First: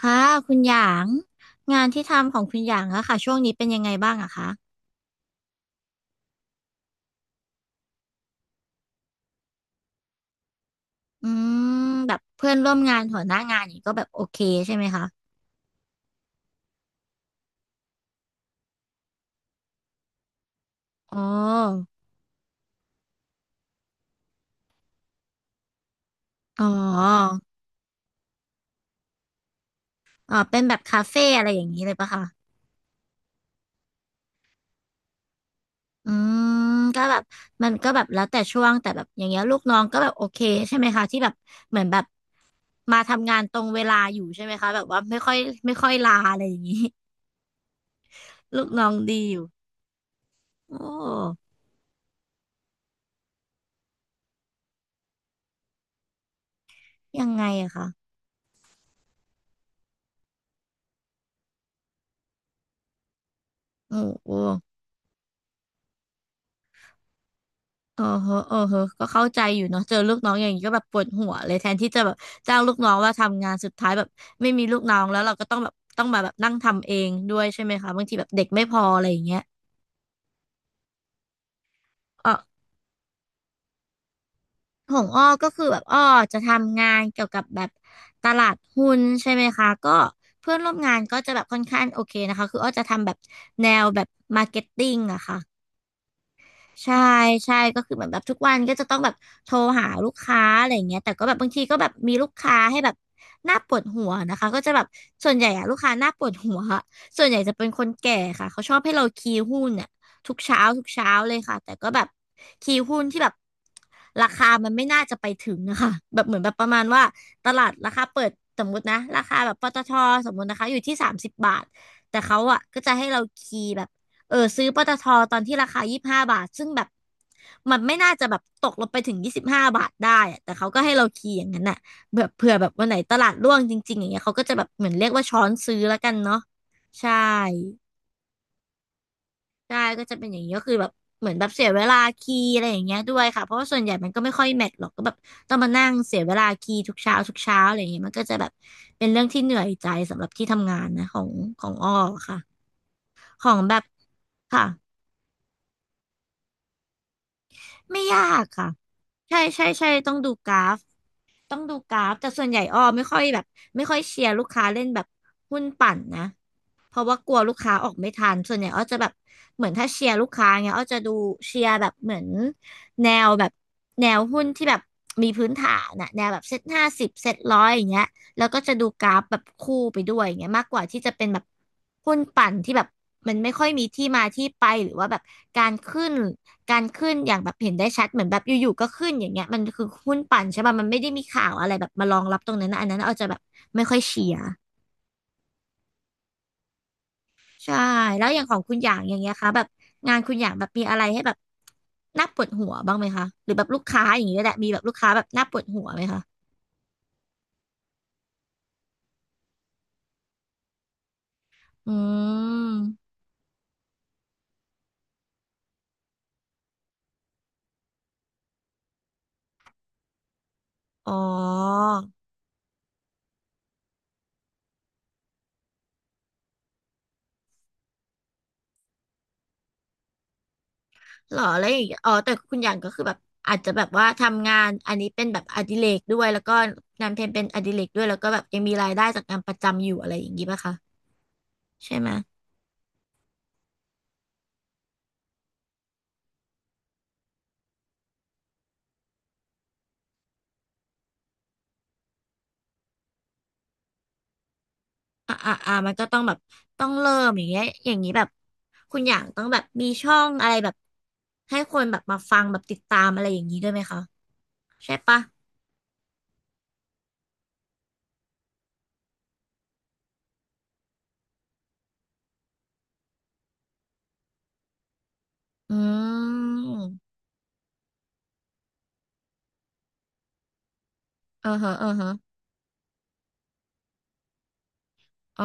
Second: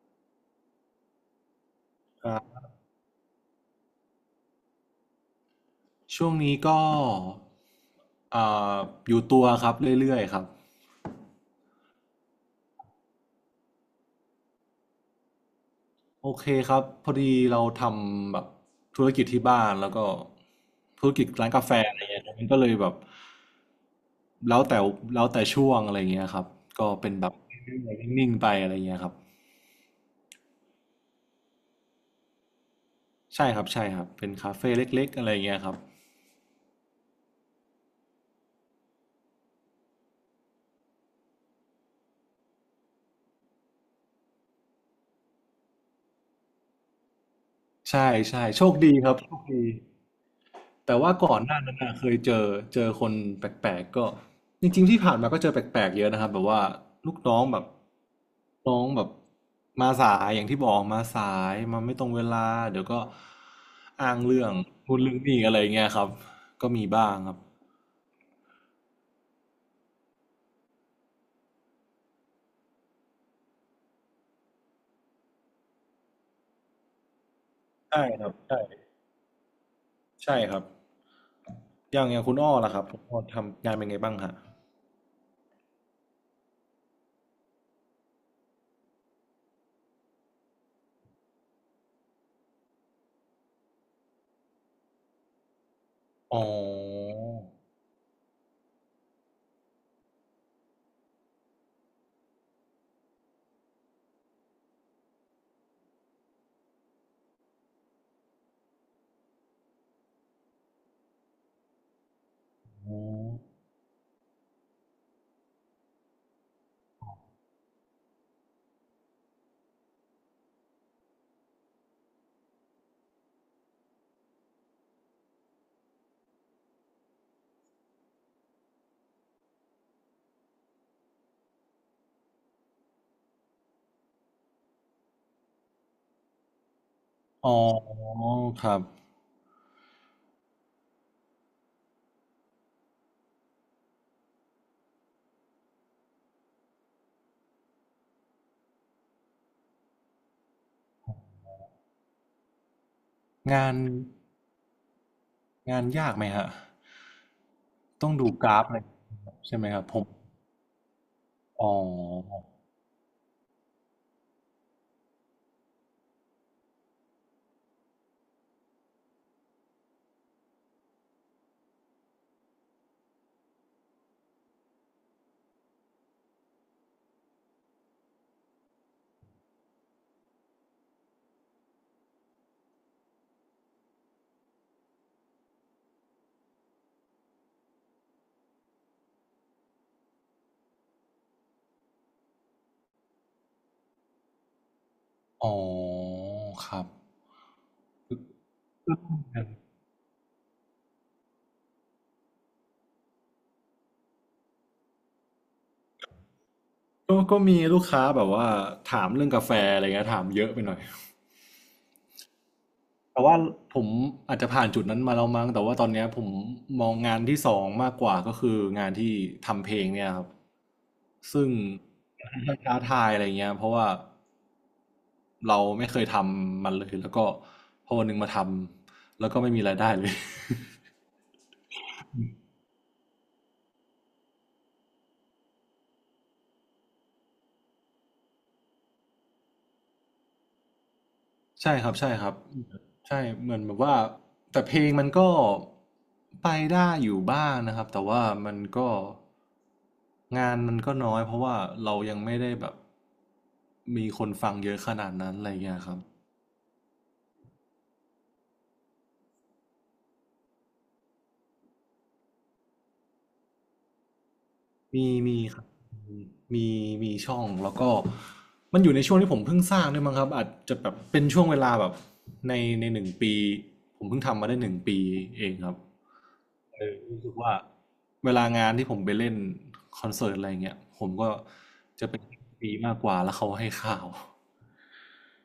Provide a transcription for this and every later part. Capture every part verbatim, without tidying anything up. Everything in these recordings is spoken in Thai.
ค่ะคุณหยางงานที่คทำรัของคุบณหยางอะค่ะช่วงนี้เป็นยังไงบ้างอะคะช่วงนี้ก็เอ่ออยู่ตัวครับเรื่อยๆครับอืมแบบเพื่อนร่วมงานหัวหน้างานอย่างนี้ก็แบบโอเคใช่ไหมคะโอเคครับพอดีเราทำแบบธุรกิจที่บ้านแล้วก็ธุรอ๋กิจร้านกาแฟออะไรเงี้ยมันก็เลยแบบแล้วแต่แล้วแต่ช่วงอะไรเงี้ยครับอ๋ก็เป็นแบบอนิ่งๆไปอะไรเงี้ยครับอ๋อเป็นแบบคาเฟ่อะไรอย่างนี้เลยปะคะใช่ครับใช่ครับเป็นคาเฟ่เล็กๆอะไรเงี้ยครับอืมก็แบบมันก็แบบแล้วแต่ช่วงแต่แบบอย่างเงี้ยลูกน้องก็แบบโอเคใช่ไหมคะที่แบบเหมือนแบบมาทำงานตรงเวลาอยู่ใช่ไหมคะแบบว่าไม่ค่อยไม่ค่อยลาอะไรอย่างนี้ ใช่ใช่ โชลูกคน้อดีงครับดีโชอคยู่ดี โอแต่ว่าก่อน้หน้านั้นน่ะเคยเจอเจอคนแปลกๆก็จริงๆที่ผ่านมาก็เจอแปลกๆเยอะนะครับแบบว่าลูกยังน้องไงแบบอะคะน้องแบบมาสายอย่างที่บอกมาสายมาไม่ตรงเวลาเดี๋ยวก็โอ้อ้างโห เรื่องนูดเรื่องนีอะไรอย่างเงี้ยครับก็มีบ้างครับเออเฮอเออเฮอก็เข้าใจอยู่เนาะเจอลูกน้องอย่างนี้ก็แบบปวดหัวเลยแทนที่จะแบบจ้างลูกน้องว่าทำงานสุดท้ายแบบไม่มีลูกน้องแล้วเราก็ต้องแบบต้องมาแบบนั่งทำเองด้วยใช่ไหมคะบาใช่งทีคแบรับบเด็กใช่ไม่พออะไรอย่างเงี้ยใช่ครับอย่างอย่างเอคุอณอ้อล่ะครับคุณอ้อทำงานเป็นไงบ้างฮะของอ้อก็คือแบบอ้อจะทำงานเกี่ยวกับแบบตลาดหุ้นใช่ไหมคะก็เพื่อนร่วมงานก็จะแบบค่อนข้างโอเคนะคะคืออ้อจะทำแบบแนวแบบมาร์เก็ตติ้งอะค่ะ อ๋ใช่อใช่ก็คือเหมือนแบบทุกวันก็จะต้องแบบโทรหาลูกค้าอะไรอย่างเงี้ยแต่ก็แบบบางทีก็แบบมีลูกค้าให้แบบน่าปวดหัวนะคะก็จะแบบส่วนใหญ่อะลูกค้าน่าปวดหัวอะส่วนใหญ่จะเป็นคนแก่ค่ะเขาชอบให้เราคีย์หุ้นเนี่ยทุกเช้าทุกเช้าเลยค่ะแต่ก็แบบคีย์อ๋อหุ้นที่แบบราคามันไม่น่าจะไปถึงนะคะแบบเหมือนแบบประมาณว่าตลาดราคาเปิดสมมตินะราคาแบบปตทสมมตินะคะอยู่ที่สามสิบบาทแต่เขาอะก็จะให้เราคีย์แบบ เออซื้อปตทตอนที่ราคายี่สิบห้าบาทซึ่งแบบมันไม่น่าจะแบบตกลงไปถึงยี่สิบห้าบาทได้อะแต่เขาก็ให้เราคีย์อย่างนั้นน่ะแบบเผื่อแบบวันไหนตลาดร่วงจริงๆอย่างเงี้ยเขาก็จะแบบเหมือนเรียกว่าช้อนซื้อแล้วกันเนาะใช่อ๋อครับใช่ก็จะเป็นอย่างนี้ก็คือแบบเหมือนแบบเสียเวลาคีย์อะไรอย่างเงี้ยด้วยค่ะเพราะว่าส่วนใหญ่มันก็ไม่ค่อยแมทหรอกก็แบบต้องมานั่งเสียเวลาคีย์ทุกเช้าทุกเช้าอะไรอย่างเงี้ยมันก็จะแบบเป็นเรื่องที่เหนื่อยใจสำหรับที่ทำงานนะของของอ้อค่ะของงาแบน บค่ะงานยากไหมฮะไม่ต้องยาดูกกราฟค่ะ อะไรใช่ใช่ไหใช่มครับใช่ผมต้องดูกราฟต้องอ๋ดูกราฟแต่อส่วนใหญ่อ้อไม่ค่อยแบบไม่ค่อยเชียร์ลูกค้าเล่นแบบหุ้นปั่นนะเพราะว่ากลัวลูกค้าออกไม่ทันส่วนใหญ่อ้อจะแบบเหมือนถ้าเชียร์ลูกค้าเงี้ยอ้อจะดูเชียร์แบบเหมือนแนวแบบแนวหุ้นที่แบบมีพื้นฐานนะแนวแบบเซ็ตห้าสิบเซ็ตร้อยอย่างเงี้ย แล้วก็จะดูกราฟแบบคู่ไปด้วยอย่างเงี้ยมากกว่าที่จะเป็นแบบหุ้นปั่นที่แบบมันไม่ค่อยมีที่มาที่ไปหรือว่าแบบการขึ้นการขึ้นอย่างแบบเห็นได้ชัดเหมือนแบบอยู่ๆก็ขึ้นอย่างเงี้ยมันคือหุ้นปั่นใช่ป่ะมันไม่ได้มีข่าวอะไรแบบมารองรับตรงนั้นนะอันนั้นเอาจจะแบบไม่ค่อยเชียร์อ๋อครับใช่แล้วอย่างของคุณอย่างกอย่างเงี้ยคะแบบงานคุณอย่างแบบมีอะไรให้แบบน่าปวดหัวบ้างไหมคะหรือแบบลูกค้าอย่างเงี้ยแหละมีแบบลูกค้าแบบน่าปวดหัวไหมคะ็ก็มีลูกค้าแบบว่าถามเรื่องกาแฟอะไรเงี้ยถามเยอะไปหน่อยอืมแต่ว่าผมอาจจะผ่านจุดนั้นมาแล้วมั้งแต่ว่าตอนเนี้ยผมมองงานที่สองมากกว่าก็คืองานที่ทำเพลงเนี่ยครับอ๋อ ซึ่งมันท้าทายอะไรเงี้ยเพราะว่าเราไม่เคยทำมันเลยแล้วก็พอวันหนึ่งมาทำแล้วก็ไม่มีรายได้เลย หรอแล้วอย่างเงี้ยอ๋อแต่คุณหยางก็คือแบบอาจจะแบบว่าทำงานอันนี้เป็นแบบอดิเรกด้วยแล้วก็งานเพลงเป็นอดิเรกด้วยแล้วก็แบบยังมีรายได้จากงานประจำอยู่อะไรอย่างงี้ป่ะคะใช่ครัใช่บไหมใช่ครับใช่เหมือนแบบว่าแต่เพลงมันก็ไปได้อยู่บ้างนะครับแต่ว่ามันก็งานมันก็น้อยเพราะว่าเรายังไม่ได้แบบมีคนฟังเยอะขนาดนั้อ่านอะไรอ่าอ่าเงี้ยคมันรับก็ต้องแบบต้องเริ่มอย่างเงี้ยอย่างนี้แบบคุณหยางต้องแบบมีช่องอะไรแบบให้คนแบบมาฟังแบบติดตามอะไรอย่างนี้ด้วยไหมคะใช่มีปะมีครับมีมีช่องแล้วก็มันอยู่ในช่วงที่ผมเพิ่งสร้างด้วยมั้งครับอาจจะแบบเป็นช่วงเวลาแบบในในหนึ่งปีผมเพิ่งทำมาได้หนึ่งปีเองคอืรับ เออมรู้สึกว่าเวลางานที่ผมไปเล่นคอนเสิร์ตอะไรเงี้ยผมก็เออฮะเออจะฮะเป็นปีมากกว่าแล้วเขาให้ข่าวอ๋อ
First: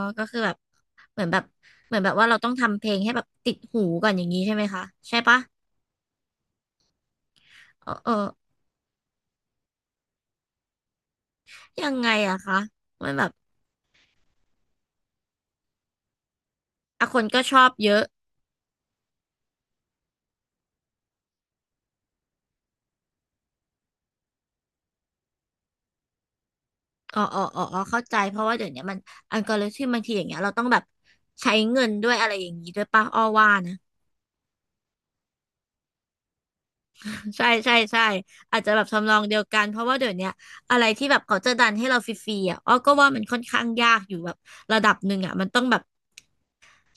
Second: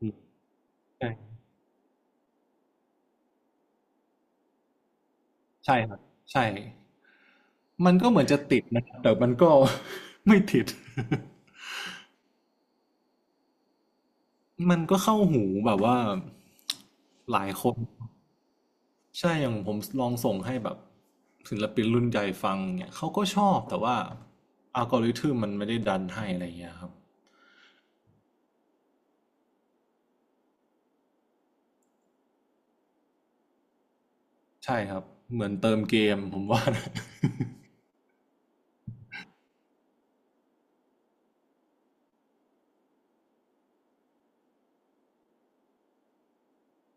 อืมก็คือแบบใช่เหมือนแบบเหมือนแบบว่าเราต้องทำเพลงให้แบบติดหูก่อนอย่างนี้ใช่ไหมคะใช่ปะใช่ครับใช่เอมัอนก็เออ เหมือนจะติดนะครับแต่มันก็ ไม่ติด ยังไงอะคะมันแบบ มันก็เข้าหูแบบว่าอ่ะคนหก็ลายชอคบนเยอะใช่อย่างผมลองส่งให้แบบศิลปินรุ่นใหญ่ฟังเนี่ยเขาก็ชอบแต่ว่าอัลกอริทึมมันไม่ได้ดันให้อะไรเงี้ยครับอ๋ออ๋ออ๋ออ๋อเข้าใจเพราะว่าเดี๋ยวนี้มันอัลกอริทึมบางทีอย่างเงี้ยเราต้องแบบใช้เงินด้วยอะไรอย่างนี้ด้วยป่ะอ้อว่านะ ใช่ครับเหมือนเติมเกมผมว่านะ ใช่ใช่ใช่อาจจะแบบทำนองเดียวกันเพราะว่าเดี๋ยวนี้อะไรที่แบบเขาจะดันให้เราฟรีๆอะอ้อก็ว่ามันค่อนข้างยากอยู่แบบระดับหนึ่งอะมันต้องแบบ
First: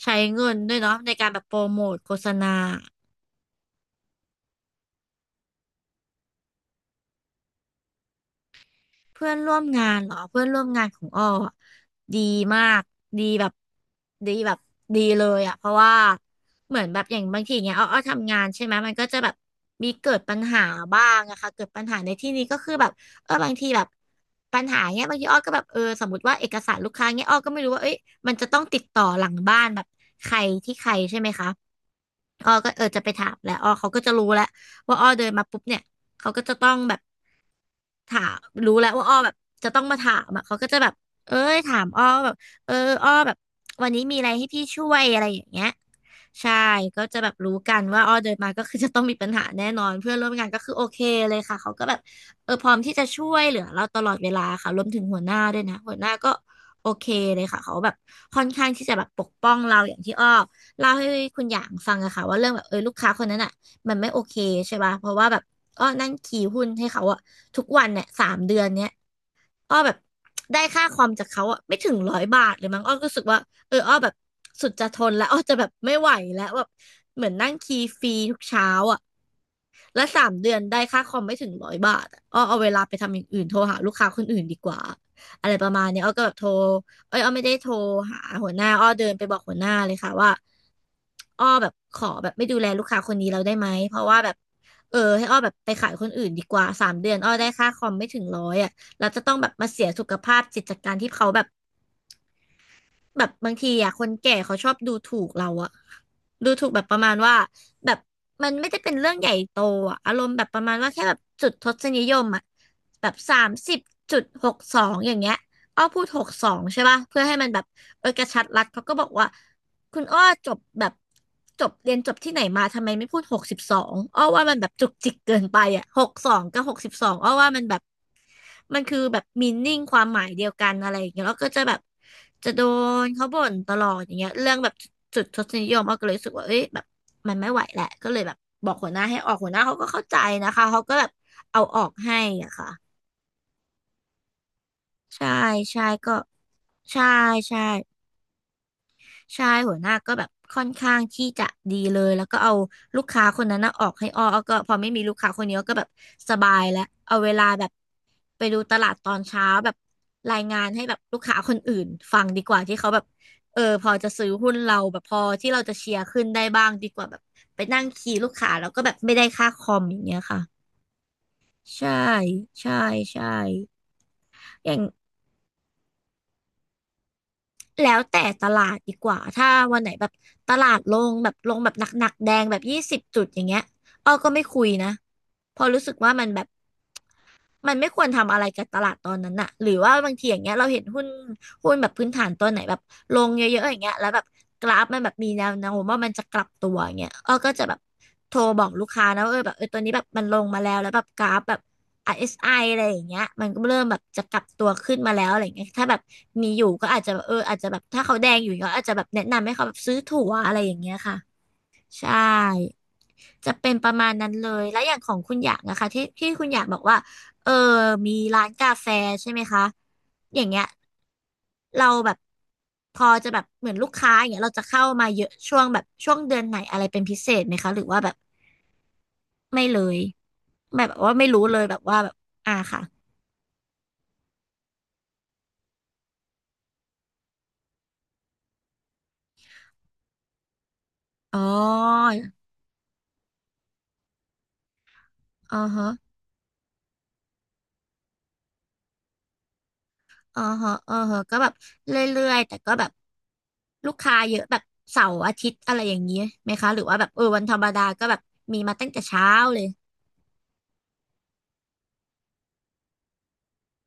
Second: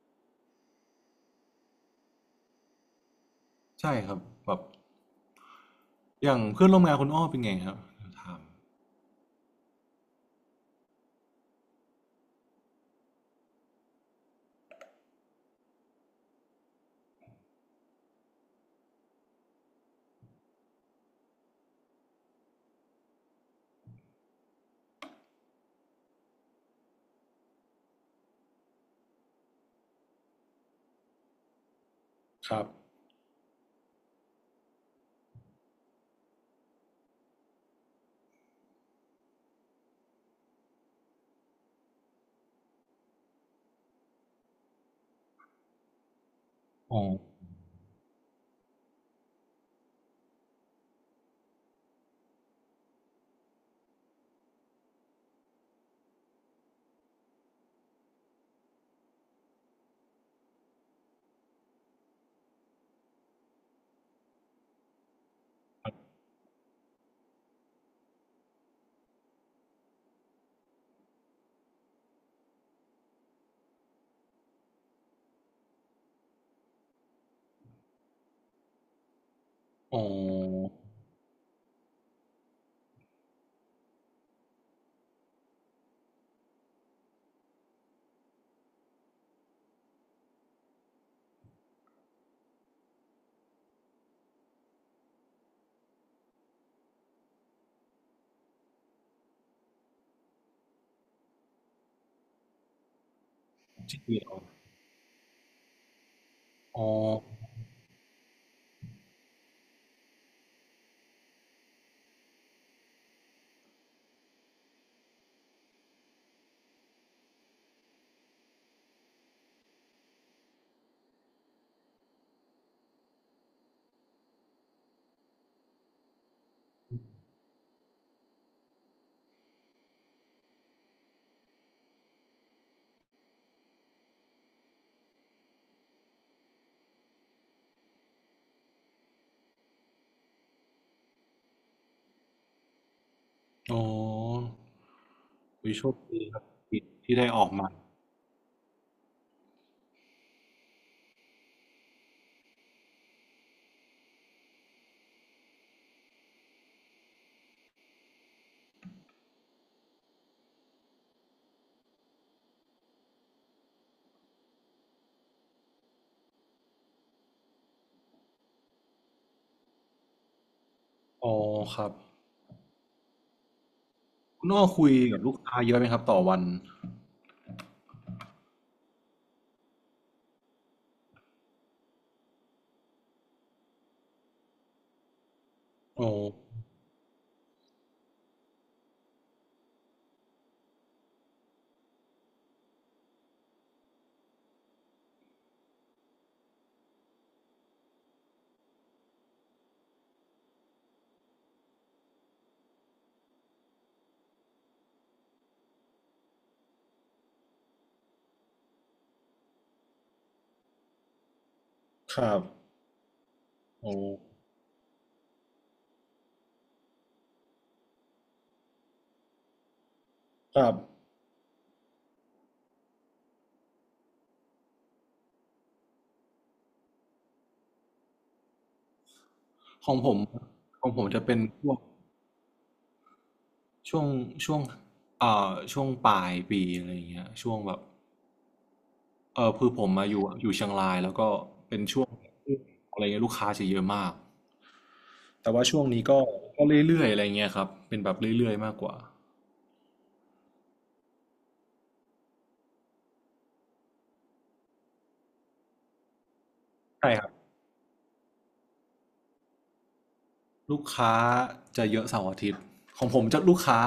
ใช้เงินด้วยเนาะในการแบบโปรโมทโฆษณา ใช่ครับแบบอย่างเพื่อนร่วมงานคุณอ้อเป็นไงครับถามเพื่อนร่วมงานเหรอเพื่อนร่วมงานของอ้ออะดีมากดีแบบดีแบบดีเลยอ่ะเพราะว่าเหมือนแบบอย่างบางทีเนี้ยอ้ออ้อทำงานใช่ไหมมันก็จะแบบมีเกิดปัญหาบ้างอะค่ะเกิดปัญหาในที่นี้ก็คือแบบเออบางทีแบบปัญหาเนี้ยบางทีอ้อก็แบบเออสมมติว่าเอกสารลูกค้าเนี้ยอ้อก็ไม่รู้ว่าเอ้ยมันจะต้องติดต่อหลังบ้านแบบใครที่ใครใช่ไหมคะอ้อครับก็เออจะไปถามแหล้วอ้อเขาก็จะรู้แล้วว่าอ้อเดินมาปุ๊บเนี่ยเขาก็จะต้องแบบ ถามรู้แล้วว่าอ้อแบบจะต้องมาถามอ่ะเขาก็จะแบบเอ้ยถามอ้อแบบเอออ้อแบบวันนี้มีอะไรให้พี่ช่วยอะไรอย่างเงี้ยใช่อ๋ก็อจะแบบรู้กันว่าอ้อเดินมาก็คือจะต้องมีปัญหาแน่นอนเพื่อนร่วมงานก็คือโอเคเลยค่ะเขาก็แบบเออพร้อมที่จะช่วยเหลือเราตลอดเวลาค่ะรวมถึงหัวหน้าด้วยนะหัวหน้าก็โอเคเลยค่ะเขาแบบค่อนข้างที่จะแบบปกป้องเราอย่างที่อ้อเล่าให้คุณหยางฟังอะค่ะว่าเรื่องแบบเออลูกค้าคนนั้นอะมันไม่โอเคใช่ป่ะเพราะว่าแบบอ้อนั่งขี่หุ้นให้เขาอะ ทุกวันเนี่ยสามเดือนเนี้ยอ้อแบบได้ค่าคอมจากเขาอะไม่ถึงร้อยบาทเลยมั้งอ้อก็รู้สึกว่าเอออ้อแบบสุดจะทนแล้วอ้อจะแบบไม่ไหวแล้วแบบเหมือนนั่งคีย์ฟรีทุกเช้าอะ อ๋อและสามเดือนได้ค่าคอมไม่ถึงร้อยบาทอะอ้อเอาเวลาไปทำอย่างอื่นโทรหาลูกค้าคนอื่นดีกว่าอะไรประมาณเนี้ยอ้อก็แบบโทรเอ้ยอ้อไม่ได้โทรหาหัวหน้าอ้อเดินไปบอกหัวหน้าเลยค่ะว่าอ้อแบบขอแบบไม่ดูแลลูกค้าคนนี้เราได้ไหมเพราะว่าแบบเออให้อ้อแบบไปขายคนอื่นดีกว่าสามเดือนอ้อได้ค่าคอมไม่ถึงร้อยอ่ะเราจะต้องแบบมาเสียสุขภาพจิตจากการที่เขาแบบ แบบบางทีอ่ะที่คนเดียแก่วเขาชอบดูถูกเราอะดูถูกแบอ๋อบประมาณว่าแบบมันไม่ได้เป็นเรื่องใหญ่โตอะอารมณ์แบบประมาณว่าแค่แบบจุดทศนิยมอะแบบสามสิบจุดหกสองอย่างเงี้ยอ้อพูดหกสองใช่ป่ะเพื่อให้มันแบบเออกระชัดรัดเขาก็บอกว่าคุณอ้อจบแบบจบเรียนจบที่ไหนมาทำไมไม่พูดหกสิบสองอ้อว่ามันแบบจุกจิกเกินไปอะหกสองกับหกสิบสองอ้อว่ามันแบบ มันคือแบบมีนิ่งความหมายเดียวกันอะไรอย่างเงี้ยแล้วก็จะแบบจะโดนเขาบ่นตลอดอย่างเงี้ยเรื่องแบบจุดทศนิยมอ้อก็เลยรู้สึกว่าเอ้ยแบบมันไม่ไหวแหละก็เลยแบบบอกหัวหน้าให้ออกหัวหน้าเขาก็เข้าใจนะคะเขาก็แบบเอาออกให้อ่ะค่ะอ๋อใช่วิใช่โชคก็ดีครับที่ใช่ที่ได้ออกใช่มาใช่หัวหน้าก็แบบค่อนข้างที่จะดีเลยแล้วก็เอาลูกค้าคนนั้นน่ะออกให้อ้ออ้อก็พอไม่มีลูกค้าคนนี้อ้อก็แบบสบายแล้วเอาเวลาแบบ ไปดูตลาดตอนเช้าแบบรายงานให้แบบลูกค้าคนอื่นฟังดีกว่าที่เขาแบบเออพอจะซื้อหุ้นเราแบบพอที่เราจะเชียร์ขึ้นได้บ้างดีกว่าแบบไปนั่งคีย์ลูกค้าแล้วก็แบบไม่ได้ค่าคอมอย่างเงี้ยค่ะอ๋อครัใช่บใช่ใช่คุณอ้ออย่างคุยกับลูกค้าเยอะไหมครับต่อวันแล้วแต่ตลาดดีกว่าถ้าวันไหนแบบตลาดลงแบบลงแบบหนักๆแดงแบบยี่สิบจุดอย่างเงี้ยอ้อก็ไม่คุยนะเพอราะรู้สึกอ๋อว่ามันแบบ มันไม่ควรทำอะไรกับตลาดตอนนั้นน่ะหรือว่าบางทีอย่างเงี้ยเราเห็นหุ้นหุ้นแบบพื้นฐานตัวไหนแบบลงเยอะๆอย่างเงี้ยแล้วแบบกราฟมันแบบมีแนวโน้มว่ามันจะกลับตัวอย่างเงี้ยอ้อก็จะแบบโทรบอกลูกค้านะว่าเออแบบเออตัวนี้แบบมันลงมาแล้วแล้วแบบกราฟแบบ อาร์ เอส ไอ อสไออะไรอย่างเงี้ยมันก็เริ่มแบบจะกลับตัวขึ้นมาแล้วอะไรอย่างเงี้ยถ้าแบบมีอยู่ก็อาจจะแบบเอออาจจะแบบถ้าเขาแดงอยู่ก็อาจจะแบบแนะนำให้เขาแบบซื้อถั่วอะไรอย่างเงี้ยค่ะใช่ ครับจะเป็นปอ๋ระอมาณนั้นเลยแล้วอย่างของคุณอยากนะคะที่ที่คุณอยากบอกว่าเออมีร้านกาแฟใช่ไหมคะอย่างคเงี้ยรับเราแบบพอจะแบบเหมือนลูกค้าอย่างเงี้ยเราจะเข้ามาเยอะช่วงแบบช่วงเดือนไหนอะไรเป็นพิเศษไหมคะหรือว่าแบบไม่เลขอยงผมแบขบองผมว่าจะไม่เป็นรู้เลพยแบวกบว่าแบบอ่าค่ะช่วงช่วงเอ่อช่วงปลายปีอะไรอย่างเงี้ยช่วงแบบเออคือผมมาอยู่อยู่เชียงรายแล้วก็อ๋ออะไรเงี้ยลูกค้าจะเยอะมาก แต่อ๋อว่าช่วงฮะ นี้ก็ก็เรื่อยๆอะไรเงี้ยครับเป็นแบบเรื่อยๆมากกว่าอ๋อฮะอ๋อฮะก็แบบเรื่อยๆแต่ก็แบบลูกค้าเยอะแบบเสาร์อาทิตย์อะไรอย่างนี้ไหมคะหรือว่าแบบใช่เอคอรับวันธรรมดาก็แบบมีมาตั้งแต่เช้าเลยลูกค้าจะเยอะเสาร์อาทิตย์ของผมจะลูกค้า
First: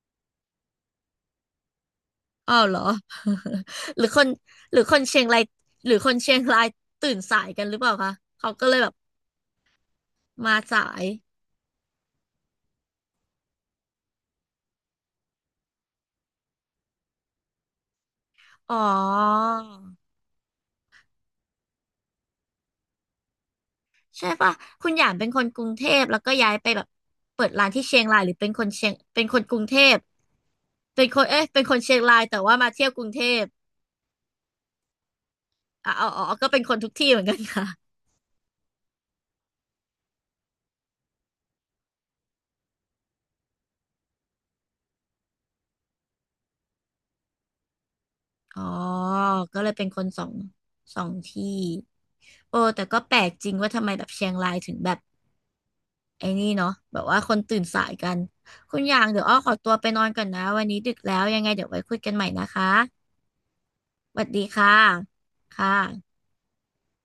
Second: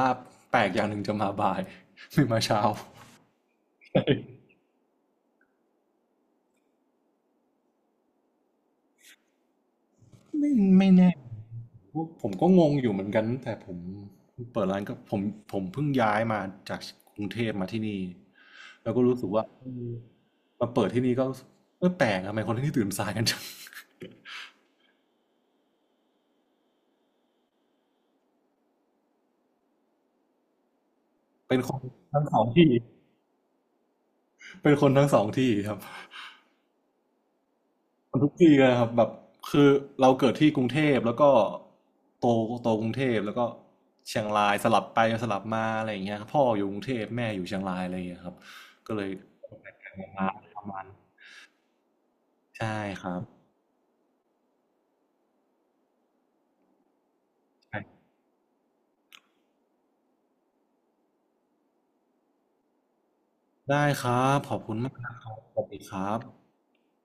แปลกอย่างหนึ่งจะมาบ่าย ไม่มาอ้าเช้า ว เหรอ หรือคนหรือคนเชียงรายหรือคนเชียงรายตื่นสายกันหรือเปล่าคะเขาก็เลยแบบไม่มาสาไม่ยแน่ผมก็งงอยู่เหมือนกันแต่ผมเปิดร้านก็ผมผมเพิ่งย้ายมาจากกรุงเทพมาที่นี่อ๋อแล้วก็รู้สึกว่าเออมาเปิดที่นี่ก็รู้สึกเออแปลกทำไมคนที่นี่ตื่นสายกันจัง ใช่ปะคุณหยางเป็นคนกรุงเทพแล้วก็ย้ายไปแบบเปิดร้านที่เชียงรายหรือเป็นคนเชียงเป็นคนกรุงเทพเป็นคนเอ๊ะ เป็เป็นนคคนนเชียงราทั้ยงสแต่องว่ามาที่เที่ยวกรุงเทพ เป็นคนทั้งสองที่ครับ อ๋ออ๋อก็เป็นคนทุกที่เหมือนกันค่ะ ทุกปีเลยครับแบบคือเราเกิดที่กรุงเทพแล้วก็โตโตกรุงเทพแล้วก็เชียงรายสลับไปสลับมาอะไรอย่างเงี้ยครับพ่ออยู่กรุงเทพแม่อยู่เชียงรายอะไรอย่างเงี้ยครับอ๋อ ก็เลยก็เลยเป็นคนสอมางประมาณสองที่ โอ้ใช่แต่ก็คแปรัลบกจริงว่าทำไมแบบเชียงรายถึงแบบไอ้นี่เนาะแบบว่าคนตื่นสายกัน คุณอย่างเดี๋ยวอ้อขอตัวไปนอนก่อนนะวันนี้ดึกแล้วยังไงเดี๋ยวไว้คุยกันใหม่นะคะได้ครัสวัสดีบขอบค่ะ คุณมากนะครับคสวัสดีครั่ะบ